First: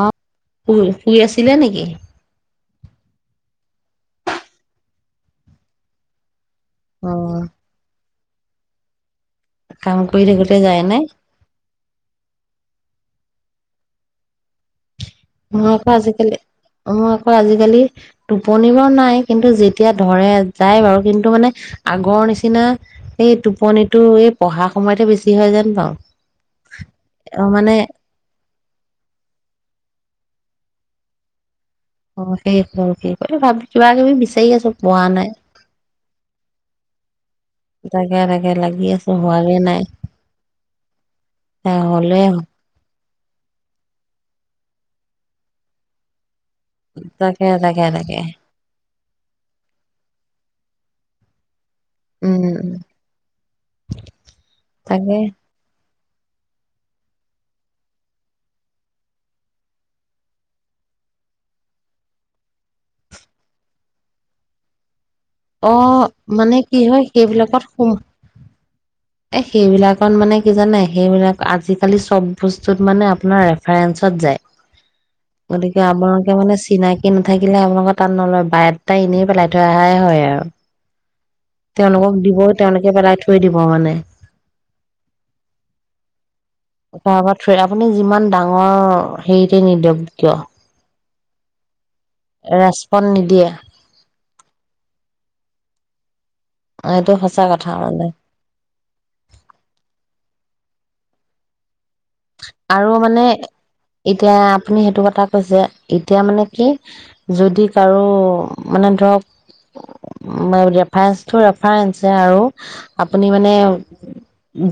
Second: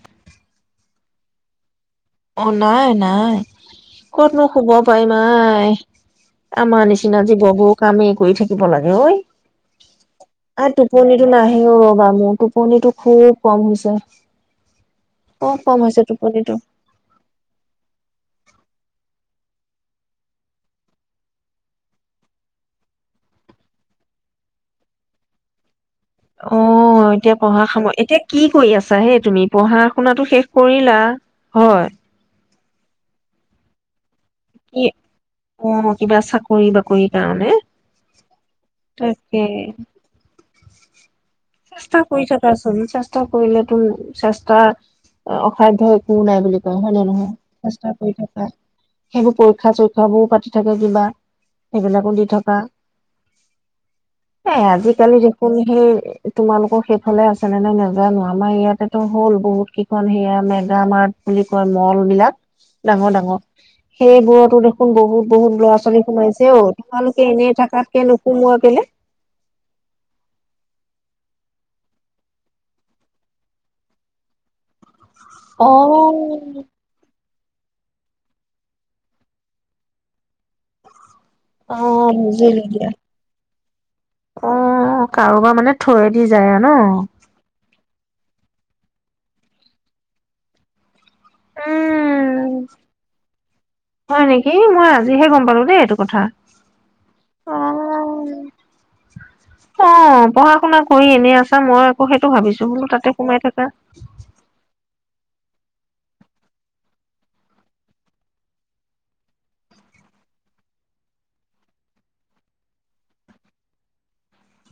অ ফু শুই আছিলে নেকি অ নাই নাই কতনু শুব পাৰিম মাই আমাৰ অ নিচিনা জীৱবোৰ কামে কৰি থাকিব লাগে ঐ কাম কৰি থাকোতে আ যায় নে টোপনিতটো নাহিও ৰবা মোৰ টোপনিতটো খুব কম হৈছে খুব অ কম ঘৰৰ পৰা হৈছে আজিকালি টোপনিটো অ আজিকালি টোপন বাৰ নাই কিন্তু যেতিয়া ধৰে যায় বাৰু কিন্তু মানে আগৰ নিচিনা এই টোপনিতটো এই পঢ়া সময়তে বেছি হয় যেন পাওঁ অ এতিয়া অ পঢ়া মানে সময় এতিয়া কি কৰি আছা হে তুমি পঢ়া শনাতো শেষ কৰিলা হয় অ সেই আৰু ক ভাবি কিবাকিবি বিচাৰি আছো কি পোৱা নাই অ কিবা চাকৰি বাকৰিৰ কাৰণে তাকে তাকে লাগি আছো তাকে হোৱাগে নাই এ চেষ্টা হলে কৰি থাকা চোন চেষ্টা কৰিলে তো চেষ্টা অসাধ্য একো নাই বুলি হয়নে নহয় তাকে তাকে চেষ্টা কৰি তাকে থকা সেইবোৰ পৰীক্ষা চৰীক্ষাবোৰ পাতি থাকে কিবা সেইবিলাকো দি উম থকা এ তাকে আজিকালি দেখোন সেই তোমালোকৰ সেইফালে আছেনে নাই নাজানো আমাৰ ইয়াতেতো হ'ল বহুত কেইখন সেয়া মেগ মাৰ্ট বুলি কয় মল বিলাক ডাঙৰ ডাঙৰ সেইবোৰতো দেখোন বহুত বহুত অ ল'ৰা ছোৱালী সোমাইছে মানে অ কি হয় তোমালোকে এনেই সেইবিলাকত সোম থাকাতকে নোসোমোৱা কেলে এ সেইবিলাকত মানে কি জানাই সেইবিলাক আজিকালি চব বস্তুত মানে আপোনাৰ ৰেফাৰেঞ্চত যায় অ গতিকে আপোনালোকে মানে চিনাকি ন থাকিলে আপোনালোকৰ তাত নলয় বায়টা এনেই পেলাই থৈ অহাই হয় আৰু [unintelligible] অ তেওঁলোকক দিব। বুজিলো দিয়া তেওঁলোকে পেলাই থৈ দিব হ মানে অ, কাৰোবাৰ মানে থৈ দি যায় অ' ন কাৰোবাক থৈ আপুনি যিমান ডাঙৰ হেৰিতে নিদিয়ক কিয় উম ৰেচপন নিদিয়ে। এ মই আজিহে গম পালো দেই এইটো কথা। এইটো সঁচা কথা মানে। অ না কৰি এনে আছা মই সেইটো ভাবিছো বোলো আৰু তাতে মানে, সোমাই থাকা এতিয়া আপুনি সেইটো কথা যে এতিয়া মানে কি যদি কাৰো, মানে ধৰক ৰেফাৰেন্সতো ৰেফাৰেন্সে আৰু আপুনি মানে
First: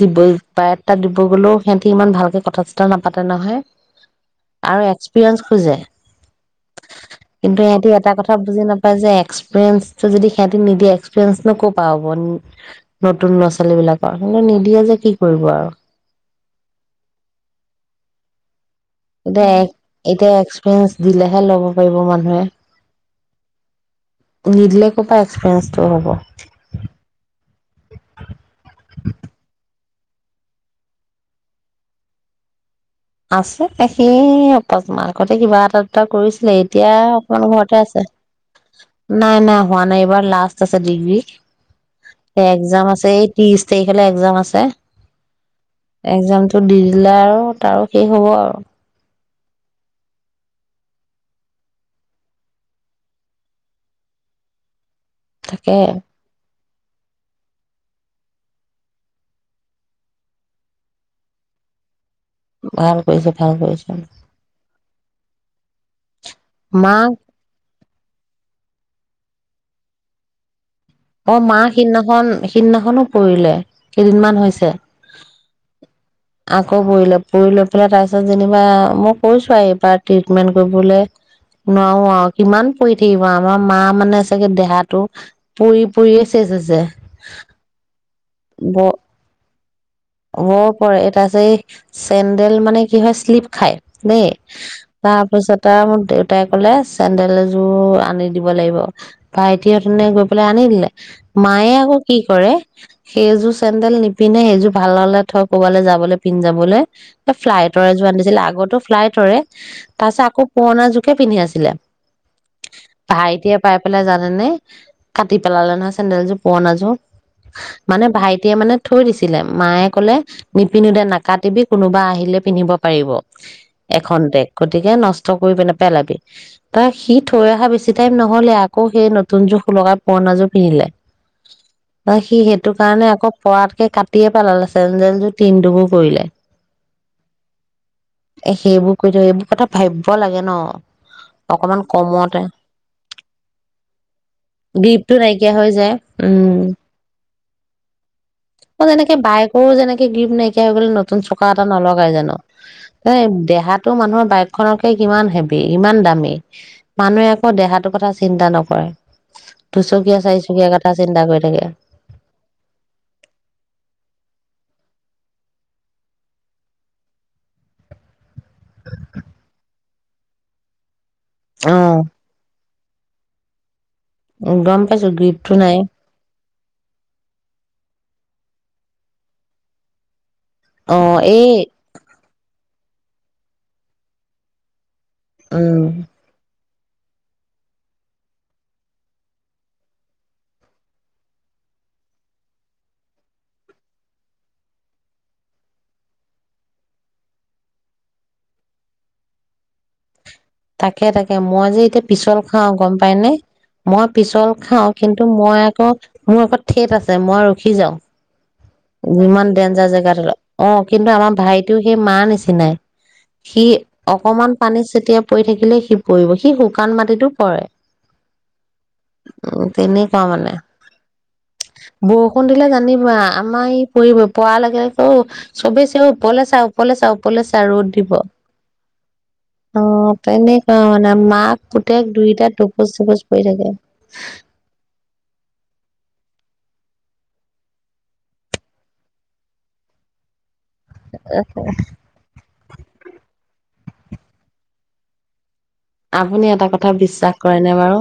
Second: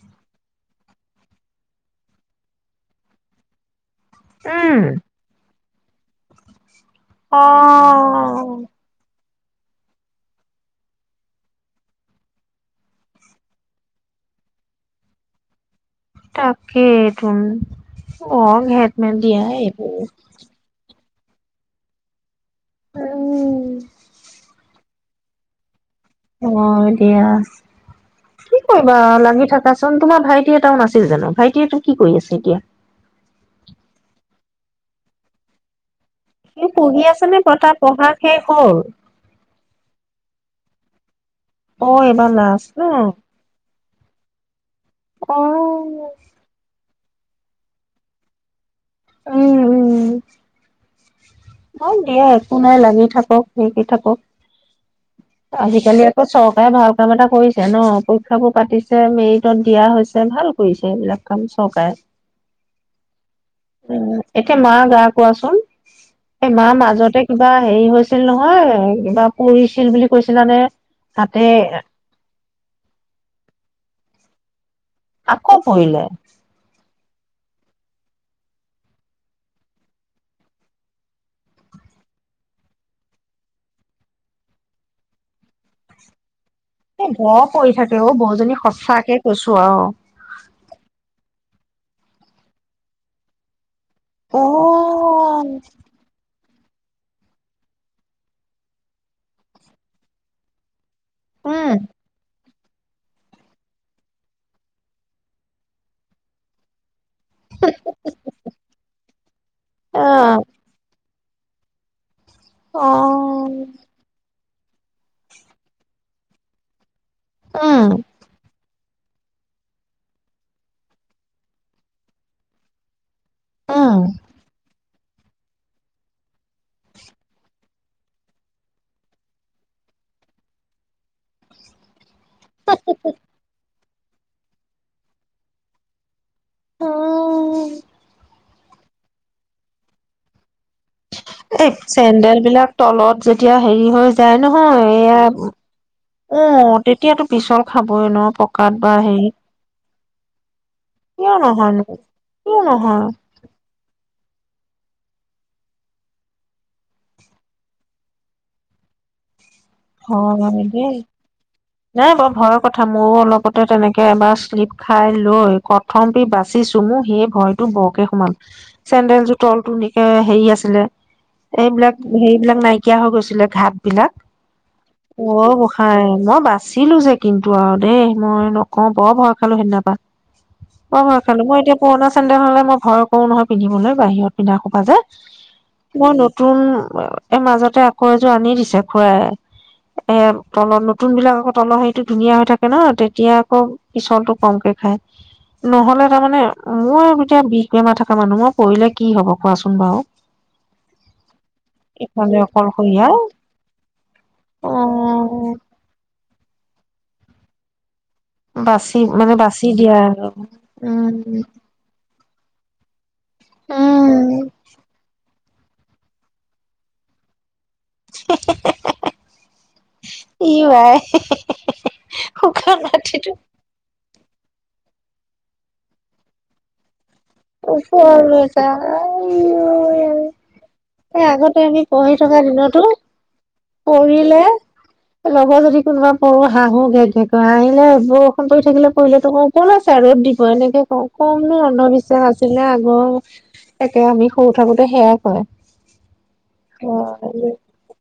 দিব পাৰে। তাত দিব গ'লেও সিহঁতে ইমান ভাল কথা চথা নাপাতে নহয়। আৰু উম এক্সপিৰিয়েঞ্চ খোজে। অ কিন্তু ইিহঁতে এটা কথা বুজি নাপায় যে এক্স প্ৰেঞ্চটো যদি সিহঁতে নিদিয়ে, এক্সপিৰিয়েন্স ন ক'ৰ পৰা হ'ব, নতুন ল'ৰা-ছোৱালী বিলাকৰ [unintelligible] নিদিয়ে যে কি কৰিব আৰু। তাকেতোন, অ' [unintelligible] দেখ এতিয়া এক্সপিৰিয়েন্স দিলেহে ল'ব পাৰিব মানুহে। উম নিদিলে ক'ৰ পৰা এক্সপিৰিয়েন্সটো হ'ব। অ', দিয়া। কি কৰিবা, লাগি থকা। চোন তোমাৰ ভাইটি এটাও নাছিল জানো? ভাইটিটো কি কৰি আছে এতিয়া? আছে, সেই [unintelligible] কিবা এটা টা কৰিছিলে। সি এতিয়া পঢ়ি আছে নে অকণমান তাৰ ঘৰতে আছে। পঢ়া শেষ হ'ল নাই, নাই, হোৱা নাই এইবাৰ লাষ্ট [unintelligible] ডিগ্ৰী অ এইবাৰ লাষ্ট ন এক্সাম আছে এই তিশ এইফালে এক্সাম আছে। অহ'। জিলাৰো তাৰো সেই হ'ব আৰু উম', উম', হয়। দিয়া একো নাই, লাগি থাকক, শিকি থাকক। তাকে আজিকালি আকৌ চক ভাল কাম এটা কৰিছে ন। পৰীক্ষাবোৰ পাতিছে, মেৰিটত দিয়া হৈছে, ভাল কৰিছে এইবিলাক কাম চৰকাৰে ভাল কৰিছে ভাল কৰিছে উম', এতিয়া মাৰ গা কোৱাচোন। এই মাৰ মাক মাজতে কিবা হেৰি হৈছে আছিল নহয় কিবা পঢ়িছিল বুলি কৈছিলা নে অ মা সেইদিনাখন সিদিনাখনো পৰিলে কেইদিনমান হৈছে ছে আকৌ পৰিলে পৰিলো লৈ পেলাই তাৰপিছত যেনিবা মই কৈছো আৰু এইবাৰ ট্ৰিটমেন্ট কৰিবলে নোৱাৰো আৰু কিমান পৰি থাকিব আমাৰ মা মানে চাগে দেহাটো পঢ়ি পঢ়ি আছে এ বৰ কৰি থাকে অ বহুজনী বৰ সঁচাকে কৈছো আৰু চেণ্ডেল মানে কি হয় শ্লিপ খায় দেই অ তাৰপিছত আৰু মোৰ দেউতাই কলে চেন্দেলযোৰ আনি দিব লাগিব ভাইটিহঁতে গৈ বোলে আনি দিলে মায়ে উম আকৌ কি কৰে সেইযোৰ চেডেল নিপিন্ধে সেইযোৰ ভাল হলে থ কবালৈ যাবলৈ পিন্ধ যাবলৈ ফ্লাইটৰে যোৱা আান দিছিল আগতো ফ্লাইটৰে তাৰ পিছত আকৌ আহ পুৰণা যোগ কিয় পিন্ধি আছিলে অ ভাই এতিয়া পাই পেলাই জানা নে কাটি পেলালে নহ চেন্দডেলযোৰ পুৰণাযোৰ উম মানে ভাইটিয়ে মানে থৈ দিছিলে মায়ে কলে নিপিন্ধো দে নাকাটিবি কোনোবা আহিলে পিন্ধিব পাৰিব উম এখন দেশ গতিকে নষ্ট নষ্ট কৰি পেনে পেলাবি তাৰ সি থৈ অহা বেছি টাইম নহ'লে আকৌ সেই নতুন যুখ লগা পুৰণা যোৰ পিন্ধিলে ন সি সেইটো কাৰণে আকৌ পৰাতকে কাট দিয়ে পালা লে চেণ্ডেলযোৰ তিনটুকুৰ কৰিলে অ এ সেইবোৰ কৰি থ এইবোৰ কথা ভাবিব লাগে ন এ অকমান কমতে। চেন্দেল বিলাক তলত যেতিয়া হেৰি হৈ যায় নহয় গ্ৰীপটো এয়া নাইকিয়া হৈ যায় অ উম। তেতিয়াতো পিছল খাবই ন পকাত বা হেৰি গ্ৰিফট নেকি তেৱেঁই বলে নতুন চকা এটা নলগাই জানো কিয় নহয় সেই দেহাতো মানুহৰ বাইকৰ খনকে কিমান হেভি ইমান দামী মানুহে আকৌ দেহাটোৰ কথা চিন্তা নকৰে। দুচকীয়া হয় চাৰিচকীয়া কথা দেই চিন্তা কৰি থাকে। নাই বৰ ভয়ৰ কথা ময়ো অলপতে তেনেকে এবাৰ শ্লিপ। খাই লৈ প্ৰথমতে বাচিছো মোৰ সেই ভয়টো বৰকে সোমাল চেন্দেল যোৰ তলটো একে হেৰি আছিলে। এইবিলাক অ হেইবিলাক নাই। নকিয়া হৈ গৈছিলে ঘাট বিলাক। অ গম পাইছো গ্ৰীপটো নাই। গোঁসাঁই ন বাছ। আছিলো যে কিন্তু আৰু দেই মই নকওঁ বৰ ভয় খালো সেইদিনাপা। অ অই ঘৰ খালো এই মই এতিয়া পুৰণা চডেখনলে মই। ভয় কৰো নহয় পিন্ধিবলৈ বাহিৰত পিন্ধা খোবা যে। উম মোৰ নতুন এই মাজতে আকৌ এযোৰ আনি দিছে খুৱাই। এ তলত নতুন বিলাক আকৌ তলৰ হেৰিটো ধুনীয়া হৈ থাকে ন তেতিয়া আকৌ পিছলটো কমকে খাই নহলে তাৰমানে মোৰ এতিয়া বিষ বেমাৰ থকা মানুহ মই পৰিলে কি হব কোৱাচোন বাৰু তাকে তাকে মই যে এতিয়া পিছল ইফালে খাওঁ গম অকলশৰীয়া পাই ন মই। পিছল খাওঁ কিন্তু অ' মই আকৌ মোৰ আকৌ ঠেট আছে ম। মই ৰখি যাওঁ। বাচি মানে যিমান বাচি ডেঞ্জাৰ দিয়া জেগাত আৰু। অ কিন্তু আমাৰ উম, ভাইটও সেই মাৰ নিচিনাই। সি উম, অকমান পানী চটিয়াই। পৰি থাকিলে সি পৰিব সি শুকান মাটিতো পৰে। তেনেকুৱা মানে ই আই বৰষুণ দিলে শুকান জানিবা মাটিটো আমাৰ ই পৰিব। পোৱা লাগিলটো চুবেছ ওপৰলে চাও ওপৰলে চাও। ওপৰলৈ চা আইও। মনে মানে মাক পুতেক দুইটা টোপজ চপচ পৰি। থাকে পঢ়িলে লগৰ যদি কোনোবা পঢ়ো হাঁহো ঘে ঘেক হাঁহিয়ে বৰষুণ পৰি থাকিলে পঢিলেতো কও ওপৰলে ছা ৰ'দ দিব এনেকে। ক কম অন্ধবিশ্বাস আছিলে আজি। মই ও একে আমি সৰু থাকোতে সেয়াই কৰে। আপুনি এটা কথা বিশ্বাস কৰে ন বাৰু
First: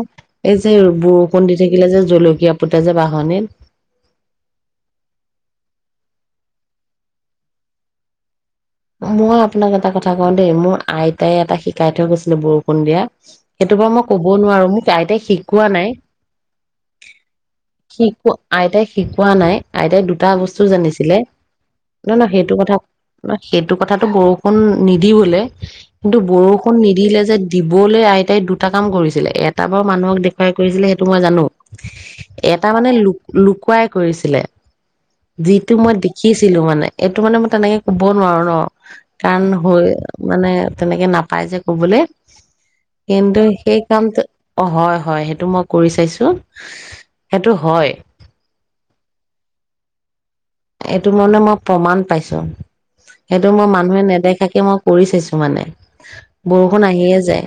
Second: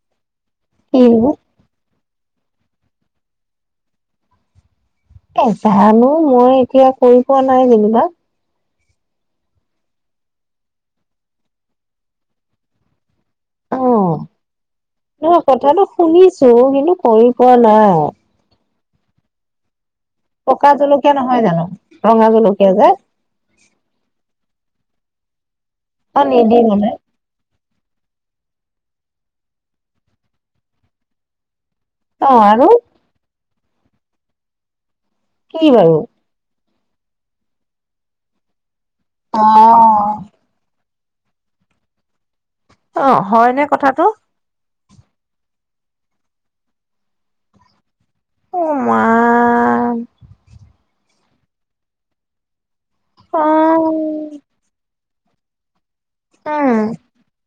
এই যে যে কিনো বৰষুণ দি থাকিলে। যে জলকীয়া পুতে যে বাহনিত। এ জানো মই এতিয়া কৰি পোৱা নাই যেনিবা। মই আপোনাক এটা কথা কওঁ দেই মোৰ আইতাই এটা শিকাই থৈ গৈছিলে বৰষুণ দিয়া। সেইটো অ বাৰ মই কব নোৱাৰো মোক আইতাই নহয় শিকোৱা কথাটো নাই শুনিছো কিন্তু কৰি পোৱা নাই শিকোৱা আইতাই। শিকোৱা নাই আইতাই দু পকা জলকীয়া নহয় জানো ন ৰঙা সেইটো জলকীয়া কথা যে ন সেইটো কথাটো বৰষুণ নিদিবলৈ কিন্তু অ নিদি বৰষুণ মানে নিদিলে যে দিবলৈ আইতাই দুটা কাম কৰিছিলে এটা বাৰু মানুহক দেখুৱাই কৰিছিলে সেইটো মই জানো। অ আৰু এটা মানে লোক লোক কুৱাই কৰিছিলে কি যিটো মই বাৰু দেখিছিলোঁ মানে এইটো মানে মই তেনেকে কম ক'ব' নোৱাৰো ন অ কাৰণ হৈ মানে তেনেকে নাপায় যে ক'বলৈ অ কিন্তু হয়নে সেই কথাটো কামটো অ হয় হয় সেইটো মই কৰি চাইছোঁ সেইটো হয় অ মা এইটো মানে মই প্ৰমাণ পাইছোঁ সেইটো মই মানুহে অ নেদেখাকে মই কৰি চাইছোঁ মানে বৰষুণ উম, আহিয়ে যায়।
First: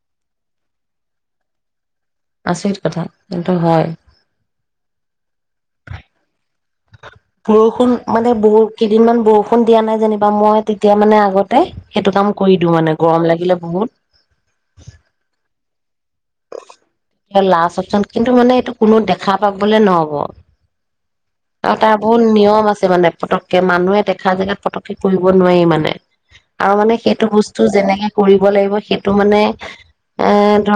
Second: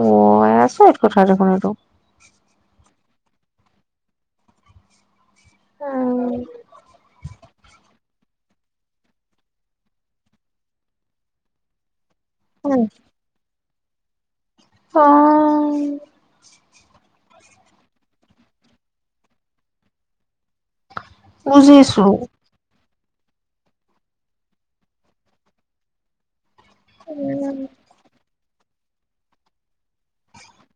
অ' কথা দেখোন এইটো আচৰিত কথা কিন্তু হয় অ বৰষুণ মানে বহু কেইদিনমান বৰষুণ দিয়া নাই যেনিবা মই তেতিয়া মানে আগতে সেইটো কাম কৰি দিও উম, মানে গৰম লাগিলে বহুত অ লাষ্ট অপচন কিন্তু মানে এইটো কোনো দেখা পাবলে নহ'ব তাতে বুজিছো। আকৌ নিয়ম আছে মানে পতকে মানুহে দেখা জেগাত পতকে কৰিব নোৱাৰি মানে আৰু মানে সেইটো উম, বস্তু যেনেকে কৰিব লাগিব সেইটো মানে এ ধ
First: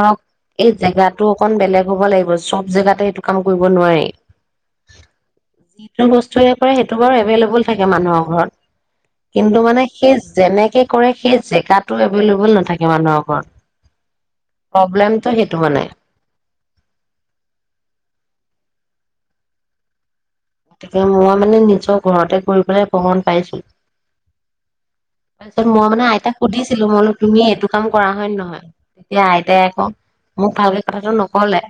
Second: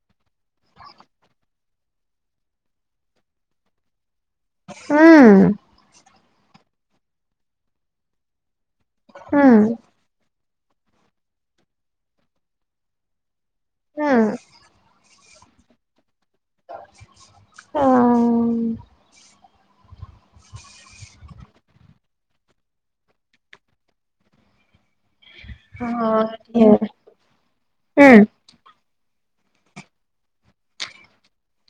এই জেগাটো অকন বেলেগ হ'ব লাগিব চব জেগাতে এইটো কাম কৰিব নোৱাৰি উম কোনে পাৰে সেইটো বাৰু এভেইলেবল থাকে মানুহৰ ঘৰত কিন্তু মানে সেই যেনেকে কৰে সেই জেগাটো এবেইলুবোল নাথাকে মানুহৰ ঘৰত। উম, প্ৰব্লেম তই সেইটো মানে। অ'। গতিকে মই মানে নিজৰ ঘৰতে কৰি পেলাই প্ৰমাণ পাইছো। তাৰপিছত মই মানে হয় আইতাক দিয়া, সুধিছিলো, মই বোলো তুমি এইটো কাম কৰা উম, হয় নে নহয়? তেতিয়া আইতাই আকৌ মোক ভালকে কথাটো নক'লে।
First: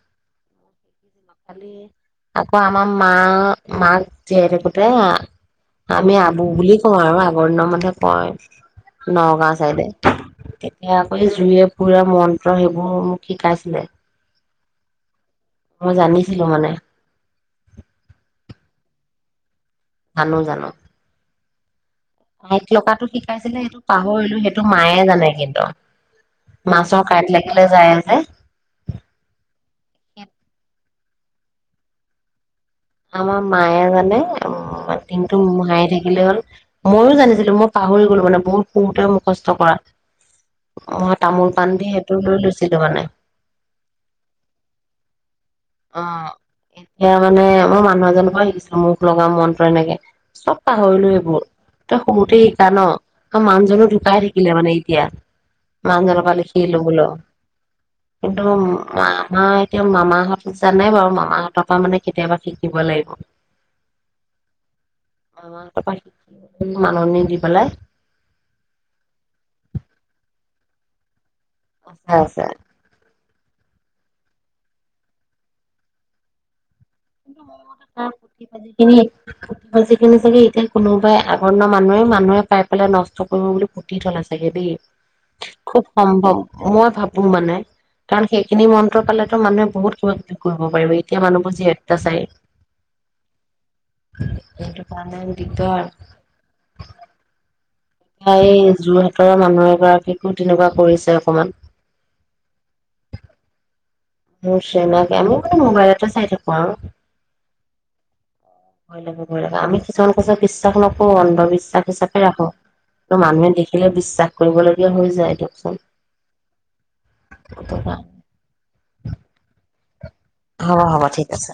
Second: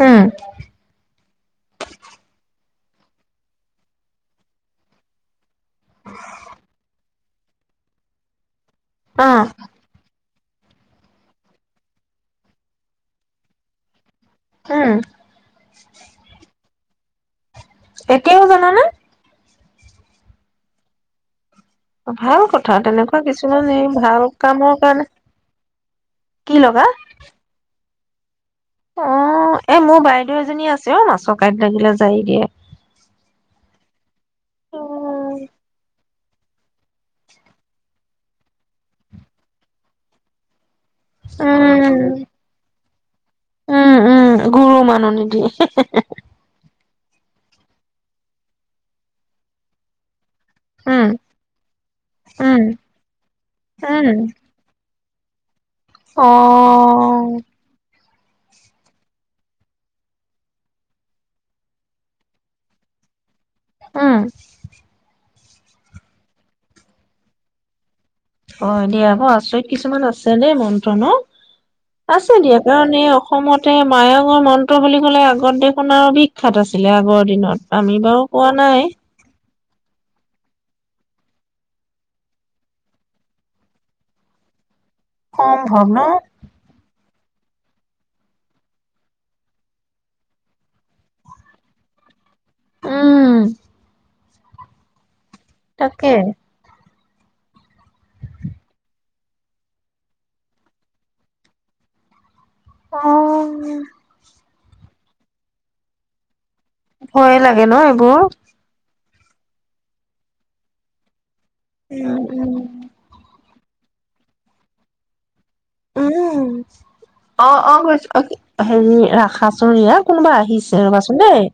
উম'। আকৌ আমাৰ মাৰ মাক জীয়াই থাকোঁতে আমি আবু বুলি কওঁ আৰু বৰ্ণ [unintelligible] অ', নগাঁও চাইদে। কেতিয়া আকৌ জুয়ে পোৰা মন্ত্ৰ সেইবোৰ মোক শিকাইছিলে। উম'। মই জানিছিলোঁ মানে। এতিয়াও জানানে জানো- জানো। ভাল কাঁইট কথা লগাটো তেনেকুৱা শিকাইছিলে কিছুমান সেইটো এই ভাল পাহৰিলোঁ সেইটো কামৰ কাৰণে মায়ে জানে কিন্তু, কি লগা মাছৰ কাঁট লাগিলে জাৰে যে হেই অ' এ মোৰ বাইদেউ এজনী আছে। আছে অ ' মাছৰ কাঁইট লাগিলে জাৰি দিয়ে। আমাৰ মায়ে মানে উম' দিনটো মোহাৰি থাকি আহিলে হ'ল। ময়ো জানিছিলোঁ মই পাহৰি গলো মানে বহুত সৰুতে মুখষ্ট কৰা। অ' তামোল পাণ দি সেইটো উম, লৈ লৈছিলো মানে। উম' -উম' গুৰু মাননি দিয়ে। এইয়া মানে। মই মানুহ এজনৰ পৰা শিকিছিলোঁ মুখ লগা মন্ত্ৰ এনেকে। চব উম, পাহৰিলোঁ এইবোৰ একদম সৰুতে উম, শিকা ন' আৰু মানুহজনো উম। ঢুকাই থাকিলে মানে এতিয়া। মানুহজনৰ পৰা লিখি খিলো বলো অ', কিন্তু আমাৰ এতিয়া মামাহঁতে জানে বাৰু মামাহঁতৰ পৰা মানে কেতিয়াবা শিক শিকিব লাগিব। উম' অ' তাৰপৰা শিক মাননি দি পেলাই [unintelligible] অ' হয় দিয়া আকৌ আচৰিত কিছুমান আছে দেই মন্ত্ৰ ন আছে দিয়া কাৰণ এই অস অসমতে মায়ঙৰ মন্ত্ৰ বুলি ক'লে আগত দেখোন আও বিখ্যাত আছিল। লে আগৰ কিন্তু দিনত, মোৰ আমি বাৰু পোৱা নাই। যিখিনি চাগে এতিয়া কোনোবাই আগৰ দিনৰ মানুহে মানুহে পাই পেলাই নষ্ট কৰিব বুলি পুটি থলে চাগে দেই সম্ভৱ খুব ন? সম্ভৱ মই ভাবো মানে কাৰণ সেইখিনি মন্ত্ৰ পালেতো মানুহে বহুত কিবা কিবি কৰিব পাৰিব এতিয়া মানুহবোৰ যিহেত তা চাৰিই [unintelligible] উম এটো কাৰনে তাকে এ এই যোৰহাটৰৰ মানুহ এগৰাকীকো তেনেকুৱা কৰিছে অকমান অহ চিনাকি আমি বাৰু মোবাইলতে চাই থাকো আৰু ভয়ে লাগে ন এইবোৰ? ভয় লাগে ভয় লাগে, আমি কিছুমান কথা বিশ্বাস নকৰো অন্ধবিশ্বাস হিচাপে উম, ৰাখো উম, ত মানুহে দেখে থাকিলে বিশ্বাস কৰিবলগীয়া হৈ যায়টো উম অ অ বছ আহ [unintelligible] ৰাখা চোন ৰিয়া কোনোবা হ'ব আহিছে হ'ব ৰ'বাচোন ঠিক দেই আছে।